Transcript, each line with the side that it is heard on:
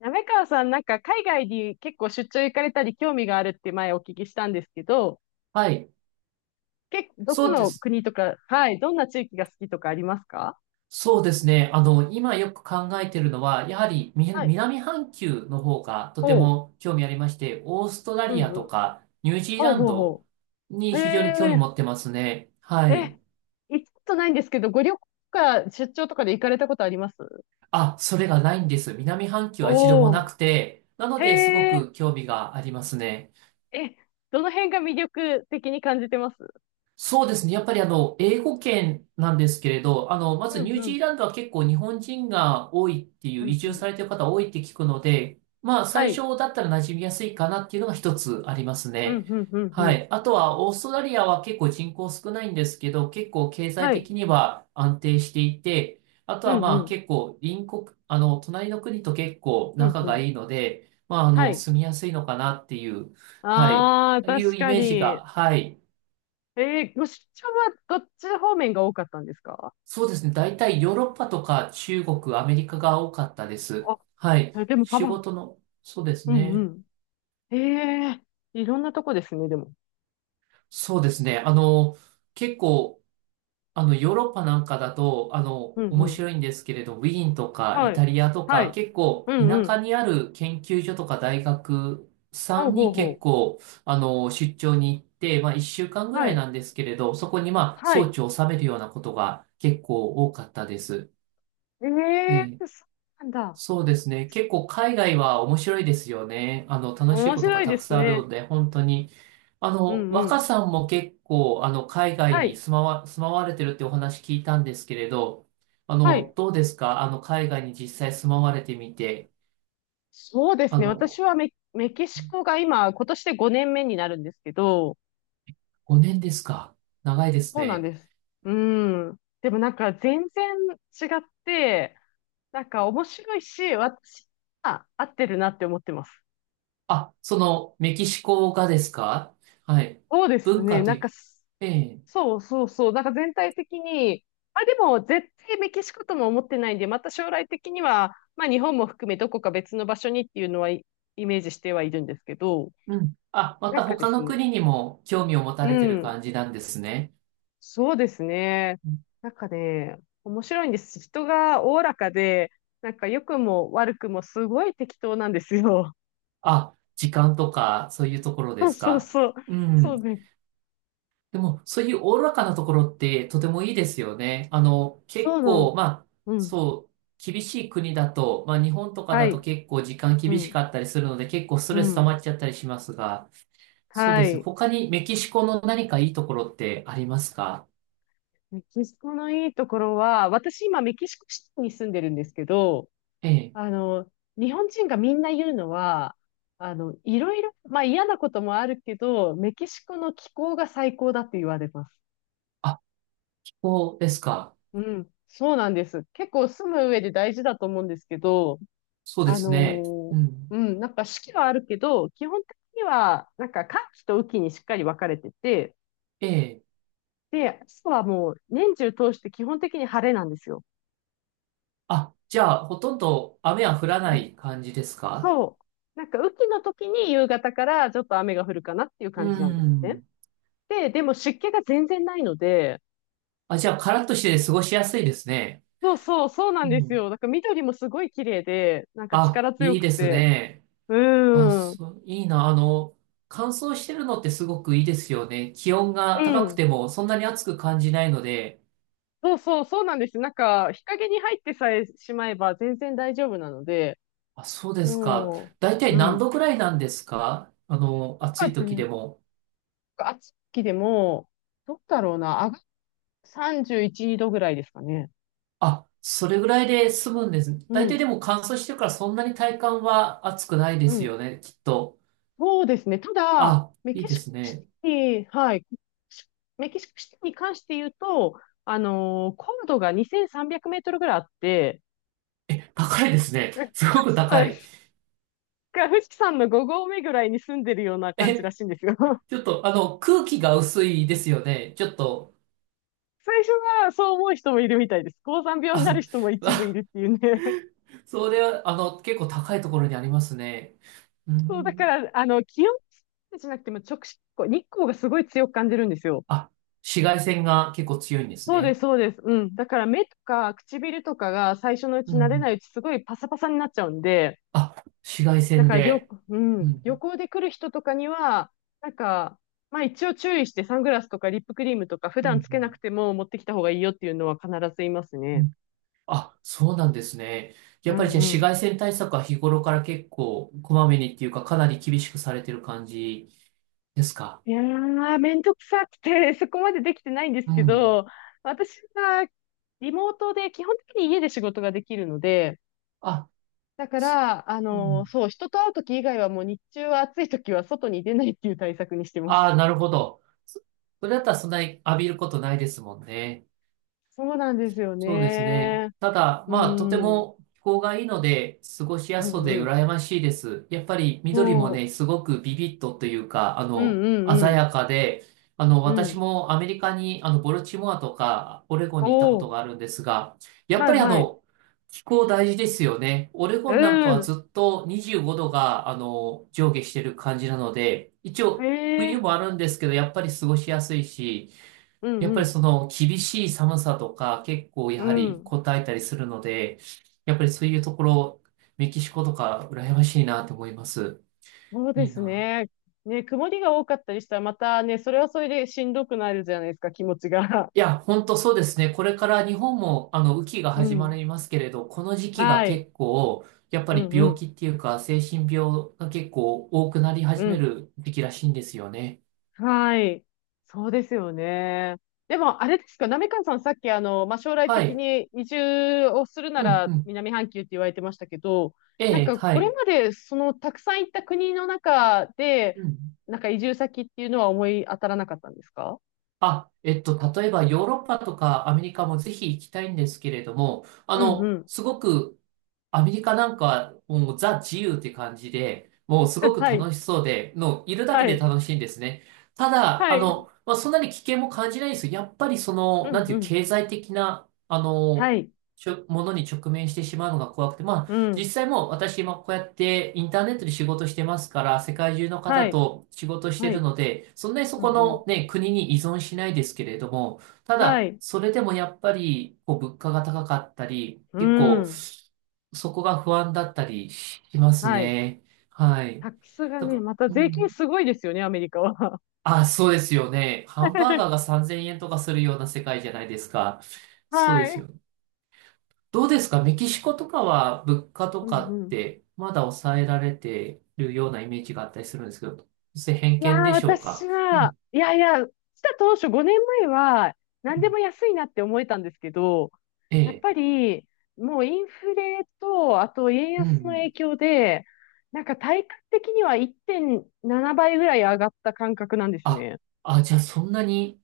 left: 滑川さん、なんか海外に結構出張行かれたり興味があるって前お聞きしたんですけど、
right: はい。
left: どこ
right: そうで
left: の
right: す。
left: 国とか、はい、どんな地域が好きとかありますか？
right: そうですね。今よく考えてるのは、やはり
left: はい。
right: 南半球の方がと
left: ほ
right: ても興味ありまして、オーストラ
left: う。う
right: リ
left: ん
right: アと
left: うん。
right: かニュージー
left: ほう
right: ラン
left: ほう
right: ド
left: ほう。
right: に
left: へ
right: 非常に興味
left: え、
right: 持ってますね。はい。
left: え、行ったことないんですけど、ご旅行とか出張とかで行かれたことあります？
right: あ、それがないんです。南半球は一度も
left: おお
right: なくて、なの
left: ー、
right: ですご
left: へえ、
right: く興味がありますね。
left: え、どの辺が魅力的に感じてます？
right: そうですね。やっぱり英語圏なんですけれど、まず
left: うん
right: ニュー
left: う
right: ジ
left: ん、
right: ーランドは結構日本人が多いってい
left: う
right: う、
left: ん
right: 移
left: う
right: 住
left: ん。
right: されてる方多いって聞くので、まあ、
left: は
right: 最
left: い。
right: 初だったら馴染みやすいかなっていうのが一つあります
left: うん
right: ね。
left: うん、うんう
right: は
left: ん。
right: い。あとは、オーストラリアは結構人口少ないんですけど、結構経
left: は
right: 済
left: い。
right: 的には安定していて、あと
left: う
right: は
left: んう
right: まあ
left: ん、
right: 結構隣国、隣の国と結構
left: うん
right: 仲
left: う
right: が
left: ん。
right: いいので、まあ、
left: はい。
right: 住みやすいのかなっていう、はい、
left: ああ、
right: いう
left: 確
right: イ
left: か
right: メージ
left: に。
right: が、はい。
left: ご出張はどっち方面が多かったんですか？
right: そうですね。大体ヨーロッパとか中国、アメリカが多かったです。
left: あ、
right: はい。
left: えでもサ
right: 仕
left: バン。
right: 事の、そうです
left: うんう
right: ね。
left: ん。ええー、いろんなとこですね、でも。
right: そうですね。結構、ヨーロッパなんかだと、
left: うんう
right: 面
left: ん。
right: 白いんですけれど、ウィーンとかイ
left: は
right: タ
left: い。
right: リアと
left: は
right: か、
left: い。
right: 結
left: う
right: 構、
left: ん
right: 田
left: う
right: 舎
left: ん。
right: にある研究所とか大学さ
left: ほう
right: ん
left: ほう
right: に結
left: ほ
right: 構、出張に行って、まあ、1週間
left: う。
right: ぐ
left: は
right: らい
left: い。
right: なんですけれど、そこに、まあ、
left: は
right: 装
left: い。
right: 置を収めるようなことが結構多かったです。
left: ええ
right: ええ、
left: ー、そうなんだ。
right: そうですね。結構海外は面白いですよね。楽しい
left: 面
right: ことが
left: 白い
right: た
left: で
right: く
left: す
right: さんあるの
left: ね。
right: で、本当に。
left: うんう
right: 若
left: ん。
right: さんも結構、海外
left: は
right: に
left: い。
right: 住まわれてるってお話聞いたんですけれど、
left: はい。
right: どうですか？海外に実際住まわれてみて、
left: そうで
right: あ
left: すね。私
right: の、
left: はメキシコが今年で5年目になるんですけど、
right: 5年ですか？長いです
left: そうなん
right: ね。
left: です。うん。でもなんか全然違って、なんか面白いし、私は合ってるなって思ってます。
right: あ、その、メキシコがですか？はい。
left: そうです
right: 文
left: ね。
right: 化と
left: なん
right: い
left: か
right: う、
left: す、
right: ええ、
left: そうそうそう。なんか全体的に、あ、でも絶対メキシコとも思ってないんで、また将来的には、まあ日本も含めどこか別の場所にっていうのはイメージしてはいるんですけど、
right: うん。あ、ま
left: なん
right: た
left: かで
right: 他
left: す
right: の国
left: ね。
right: にも興味を持た
left: う
right: れてる
left: ん。
right: 感じなんですね。
left: そうですね。なんかね、面白いんです。人がおおらかで、なんか良くも悪くもすごい適当なんですよ。
right: あ、時間とか、そういうところ で
left: そう
right: す
left: そう
right: か。
left: そう。
right: う
left: そ
right: ん。
left: うね。
right: でも、そういうおおらかなところって、とてもいいですよね。
left: そ
right: 結
left: うなの。
right: 構、まあ、
left: うん。
right: そう、厳しい国だと、まあ、日本とか
left: は
right: だと
left: い。
right: 結構時間
left: う
right: 厳し
left: ん。
right: かったりするので、結構スト
left: う
right: レス溜
left: ん。
right: まっちゃったりしますが、そう
left: は
right: ですね。
left: い。
right: 他にメキシコの何かいいところってありますか？
left: メキシコのいいところは、私今メキシコシティに住んでるんですけど、
right: ええ。
left: あの、日本人がみんな言うのは、いろいろ、まあ嫌なこともあるけど、メキシコの気候が最高だって言われます。
right: あ、気候ですか。
left: うん、そうなんです。結構住む上で大事だと思うんですけど、
right: そうで
left: あの
right: すね。
left: ー
right: うん。
left: うん、なんか四季はあるけど、基本的には、なんか寒気と雨季にしっかり分かれてて、
right: ええ。
left: で、朝はもう年中通して基本的に晴れなんですよ。
right: あ、じゃあ、ほとんど雨は降ら
left: う
right: な
left: ん。
right: い感じですか？
left: そう。なんか雨季の時に夕方からちょっと雨が降るかなっていう
right: う
left: 感じなんですね。
right: ん。
left: でも湿気が全然ないので、
right: あ、じゃあ、カラッとして過ごしやすいですね。
left: そうそう、そうなん
right: う
left: です
right: ん。
left: よ。なんか緑もすごい綺麗で、なんか
right: あ、
left: 力強
right: いい
left: く
right: です
left: て、
right: ね。
left: う
right: あ、
left: ーん、
right: そう、いいな。乾燥してるのってすごくいいですよね。気温
left: う
right: が高く
left: ん。
right: てもそんなに暑く感じないので。
left: そうそう、そうなんです。なんか、日陰に入ってさえしまえば全然大丈夫なので、
right: あ、そうですか。
left: も
right: だいた
left: う、
right: い
left: う
right: 何
left: ん。
right: 度くらいなんですか？暑
left: なん
right: い
left: か
right: 時で
left: で、
right: も。
left: 暑きでも、どうだろうな、31度ぐらいですかね。
right: あ、それぐらいで済むんです。
left: う
right: だいたい
left: ん、
right: でも乾燥してるからそんなに体感は暑くないで
left: う
right: す
left: ん。
right: よね、きっと。
left: そうですね。ただ、
right: あ、
left: メ
right: いい
left: キ
right: で
left: シコ
right: す
left: シ
right: ね。
left: ティ、はい。メキシコシティに関して言うと、高度が2300メートルぐらいあって、
right: え、高いですね。す ごく
left: そ
right: 高
left: うで
right: い。
left: す、富士山の5合目ぐらいに住んでるような感じら
right: え、
left: しいんですよ。
right: ちょっと、空気が薄いですよね。ちょっと、
left: 最初はそう思う人もいるみたいです。高山病に
right: あ、
left: なる人も一部いる
right: あ、
left: っていうね。
right: それは、結構高いところにありますね。う
left: そう、だか
right: ん。
left: ら、気温じゃなくてもこう日光がすごい強く感じるんですよ。
right: あ、紫外線が結構強いんです
left: そうで
right: ね。
left: す、そうです。うん。だから目とか唇とかが最初のう
right: う
left: ち
right: んう
left: 慣れない
right: ん。
left: うちすごいパサパサになっちゃうんで、
right: あ、紫外
left: だ
right: 線
left: から旅、
right: で。
left: う
right: う
left: ん、旅
right: ん。
left: 行で来る人とかには、なんか、まあ一応注意してサングラスとかリップクリームとか普
right: うん
left: 段つ
right: う
left: けな
right: ん
left: くても持ってきた方がいいよっていうのは必ずいます
right: う
left: ね。
right: ん。あ、そうなんですね。や
left: う
right: っぱりじゃあ
left: んう
right: 紫
left: ん。
right: 外線対策は日頃から結構こまめにっていうかかなり厳しくされてる感じですか。
left: いやー、めんどくさくて、そこまでできてないんです
right: う
left: け
right: ん。
left: ど、私はリモートで基本的に家で仕事ができるので、
right: あ、
left: だから、
right: うん。
left: そう、人と会うとき以外はもう日中は暑いときは外に出ないっていう対策にしてま
right: ああ、
left: す。
right: なるほど。そそれだったらそんなに浴びることないですもんね。
left: そうなんですよ
right: そうですね。
left: ね。
right: ただ、
left: う
right: まあ、とて
left: ん、うん、
right: も気候がいいので、過ごし
left: う
right: やすそうで
left: ん。
right: 羨ましいです。やっぱり緑も
left: そ
right: ね、すごくビビッとというか、
left: う。うん、う
right: 鮮
left: ん、
right: やかで、
left: うん。う
right: 私
left: ん。
right: もアメリカに、ボルチモアとか、オレゴンに行ったこ
left: お
right: と
left: ー、
right: があるんですが、やっ
left: は
right: ぱ
left: い、
right: り
left: はい。
right: 気候大事ですよね。オレゴンなんか
left: う
right: は
left: ん。
right: ずっと25度が、上下してる感じなので、一
left: へ
right: 応、冬
left: え、
right: もあるんですけど、やっぱり過ごしやすいし、
left: うん、
right: やっ
left: う
right: ぱり
left: ん、
right: その厳しい寒さとか結構
left: う
right: やはり
left: ん。
right: こたえたりするので、やっぱりそういうところ、メキシコとか羨ましいなと思います。
left: そうで
right: いい
left: す
right: な。
left: ね。ね、曇りが多かったりしたら、またね、それはそれでしんどくなるじゃないですか、気持ちが。
right: いや、本当そうですね。これから日本もあの雨季が
left: う
right: 始ま
left: ん。
right: りますけれど、この時期が
left: はい。
right: 結構、やっぱ
left: う
right: り
left: ん、う
right: 病気
left: ん。
right: っていうか精神病が結構多くなり
left: う
right: 始め
left: ん。
right: る時期らしいんですよね。
left: はい。そうですよね。でも、あれですか、なめかんさん、さっき、まあ、将来
right: は
left: 的
right: い。
left: に移住をするな
right: うんう
left: ら
right: ん。
left: 南半球って言われてましたけど、
right: え
left: なん
right: え、
left: か、
right: は
left: これ
right: い。
left: まで、たくさん行った国の中で、
right: うん。
left: なんか移住先っていうのは思い当たらなかったんですか？
right: あ、例えばヨーロッパとかアメリカもぜひ行きたいんですけれども、
left: うん、うん。
right: すごくアメリカなんかはもうザ自由って感じで、もうすご く
left: はい。
right: 楽しそうで、のいるだ
left: は
right: けで
left: い。
right: 楽しいんですね。ただ、
left: はい。
right: まあ、そんなに危険も感じないんですよ。やっぱりその、
left: うん、
right: なんて
left: う
right: いう
left: ん。
right: 経済的な、
left: はい。
right: ちょものに直面してしまうのが怖くて、まあ、
left: う
right: 実
left: ん。
right: 際もう私今こうやってインターネットで仕事してますから、世界中の
left: は
right: 方
left: い。
right: と仕事して
left: は
right: る
left: い。
right: ので、そんなにそ
left: う
right: こ
left: ん、う
right: の
left: ん。
right: ね、国に依存しないですけれども、た
left: は
right: だ、
left: い。
right: それでもやっぱり、こう、物価が高かったり、
left: う
right: 結構、
left: ん。
right: そこが不安だったりします
left: はい。
right: ね。は
left: タ
right: い。
left: ックスが
right: だ
left: ね、
right: か
left: また
right: ら、う
left: 税金
right: ん。
left: すごいですよね、アメリカは。
right: あ、そうですよね。ハンバーガーが 3000円とかするような世界じゃないですか。そう
left: は
right: です
left: い。
right: よ。どうですか？メキシコとかは物価と
left: うん
right: か
left: う
right: っ
left: ん。
right: てまだ抑えられてるようなイメージがあったりするんですけど、それ偏
left: いや
right: 見
left: ー、
right: でしょう
left: 私
right: か？う
left: は、
right: ん。
left: いやいや、来た当初5年前は、何
right: う
left: でも
right: ん、
left: 安いなって思えたんですけど、
right: え
left: やっ
right: え。
left: ぱり、もうインフレと、あと円
right: うんう
left: 安の影
right: ん。
left: 響で、なんか体感的には1.7倍ぐらい上がった感覚なんです
right: あ、
left: ね。
right: あ、じゃあそんなに、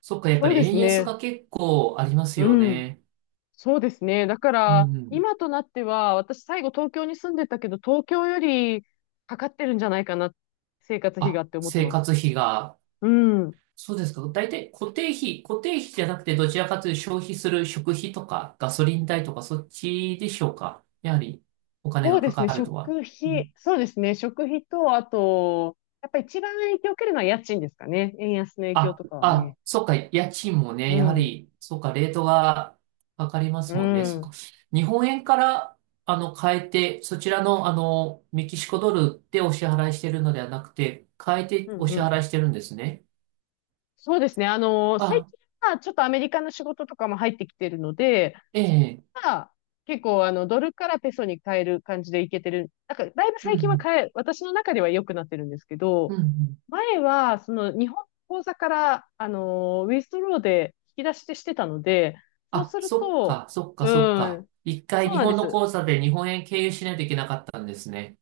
right: そっか、やっぱ
left: そう
right: り
left: で
right: 円
left: す
right: 安
left: ね。
right: が結構あります
left: う
right: よ
left: ん。
right: ね。
left: そうですね。だか
right: う
left: ら、
right: んうん。
left: 今となっては、私最後東京に住んでたけど、東京よりかかってるんじゃないかな、生活費
right: あ、
left: がって思って
right: 生
left: ます。
right: 活費が。
left: うん。
right: そうですか。大体固定費、固定費じゃなくて、どちらかというと消費する食費とかガソリン代とかそっちでしょうか。やはりお金
left: そ
right: が
left: うで
right: か
left: す
right: か
left: ね。
right: るとは。
left: 食
right: う
left: 費、
right: ん。
left: そうですね。食費と、あと、やっぱ一番影響を受けるのは家賃ですかね。円安の影響
right: あ、
left: とかはね。
right: あ、そっか、家賃もね、
left: う
right: やは
left: ん。
right: り、そっか、レートがかかりま
left: う
right: すもんね。そっ
left: ん。
right: か。日本円から、変えて、そちらの、メキシコドルでお支払いしてるのではなくて、変え
left: う
right: て
left: ん、
right: お
left: う
right: 支
left: ん、
right: 払いしてるんですね。
left: そうですね。最
right: あ、
left: 近はちょっとアメリカの仕事とかも入ってきてるので、
right: ええ、
left: まあ、結構ドルからペソに変える感じでいけてる。なんか、だいぶ
right: う
left: 最近は
right: ん、
left: 私の中では良くなってるんですけ
right: う
left: ど、
right: ん、うん。
left: 前は、日本の口座から、ウィストローで引き出してしてたので、そう
right: あ、
left: する
right: そっ
left: と、
right: か、そっか、
left: う
right: そっか。
left: ん、
right: 一回
left: そう
right: 日
left: なんで
right: 本の
left: す。
right: 口座で日本円経由しないといけなかったんですね。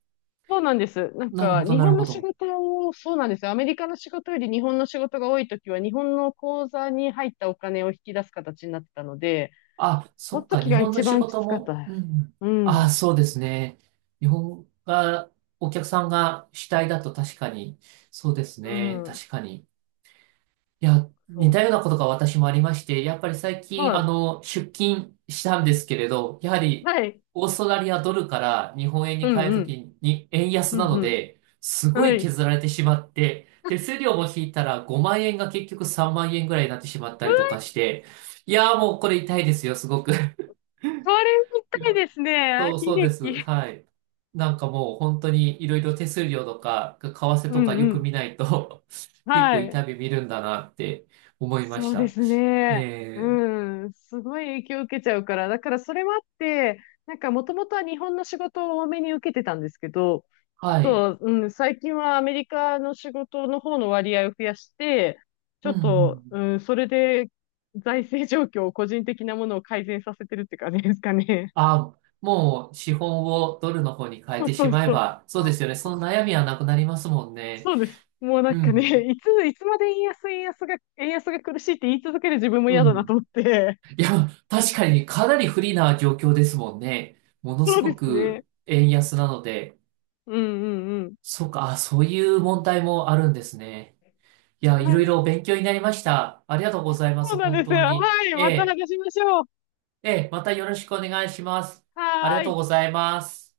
left: そうなんです。なん
right: なる
left: か、
right: ほど、
left: 日
right: な
left: 本
right: るほ
left: の仕
right: ど。
left: 事を、そうなんです、アメリカの仕事より日本の仕事が多いときは、日本の口座に入ったお金を引き出す形になってたので、
right: あ、
left: そ
right: そ
left: の
right: っか、
left: 時
right: 日
left: が
right: 本の
left: 一
right: 仕
left: 番き
right: 事
left: つかった
right: も、
left: です。
right: うん。
left: う
right: あ、
left: ん。
right: そうですね。日本が、お客さんが主体だと確かに、そうです
left: う
right: ね。
left: ん。
right: 確かに。いや、似
left: そう
right: た
left: で
right: ような
left: す。
right: ことが私もありまして、やっぱり最近、
left: はい。
right: 出勤したんですけれど、やはり、
left: はい。
right: オーストラリアドルから日本円
left: う
right: に
left: ん
right: 変える
left: う
right: とき
left: ん。
right: に、円安
left: うん
right: な
left: う
right: の
left: ん。
right: で、すご
left: は
right: い
left: い。
right: 削られてしまって、手数料も引いたら5万円が結局3万円ぐらいになってしまっ
left: う
right: たりと
left: わ、
right: かして、いやーもうこれ痛いですよ、すごく。
left: それみ
right: いや、
left: たいですね。あ、悲
right: そうです。
left: 劇。
right: はい。なんかもう本当にいろいろ手数料とか、為替
left: う
right: とか
left: ん
right: よ
left: う
right: く
left: ん。
right: 見ないと 結
left: は
right: 構
left: い。
right: 痛み見るんだなって思いま
left: そ
right: し
left: うで
right: た。
left: すね。
right: えー、
left: うん。すごい影響を受けちゃうから。だからそれもあって、なんかもともとは日本の仕事を多めに受けてたんですけど、あ
right: はい。
left: と、うん、最近はアメリカの仕事の方の割合を増やして、ちょ
right: うんう
left: っと、
right: ん。
left: うん、それで財政状況を個人的なものを改善させてるって感じですかね。
right: あ、もう資本をドルの方に変え
left: そう
right: て
left: そ
right: し
left: う
right: まえ
left: そう。
right: ば、そうですよね。その悩みはなくなりますもんね。
left: そうです。もうな
right: う
left: んかね、
right: ん。
left: いつまで円安が苦しいって言い続ける自分も
right: う
left: 嫌だなと
right: ん。
left: 思って。
right: いや、確かにねかなり不利な状況ですもんね。ものす
left: そうで
right: ご
left: すね。
right: く円安なので、
left: うんうんう
right: そうか、あ、そういう問題もあるんですね。いや、
left: ん。
right: い
left: は
right: ろい
left: い。
right: ろ勉強になりました。ありがとうございま
left: そ
right: す、
left: うなん
right: 本
left: です
right: 当
left: よ。
right: に。
left: はい。
right: え
left: また話
right: え、
left: しましょう。
right: ええ、またよろしくお願いします。あり
left: は
right: が
left: ー
right: とう
left: い。
right: ございます。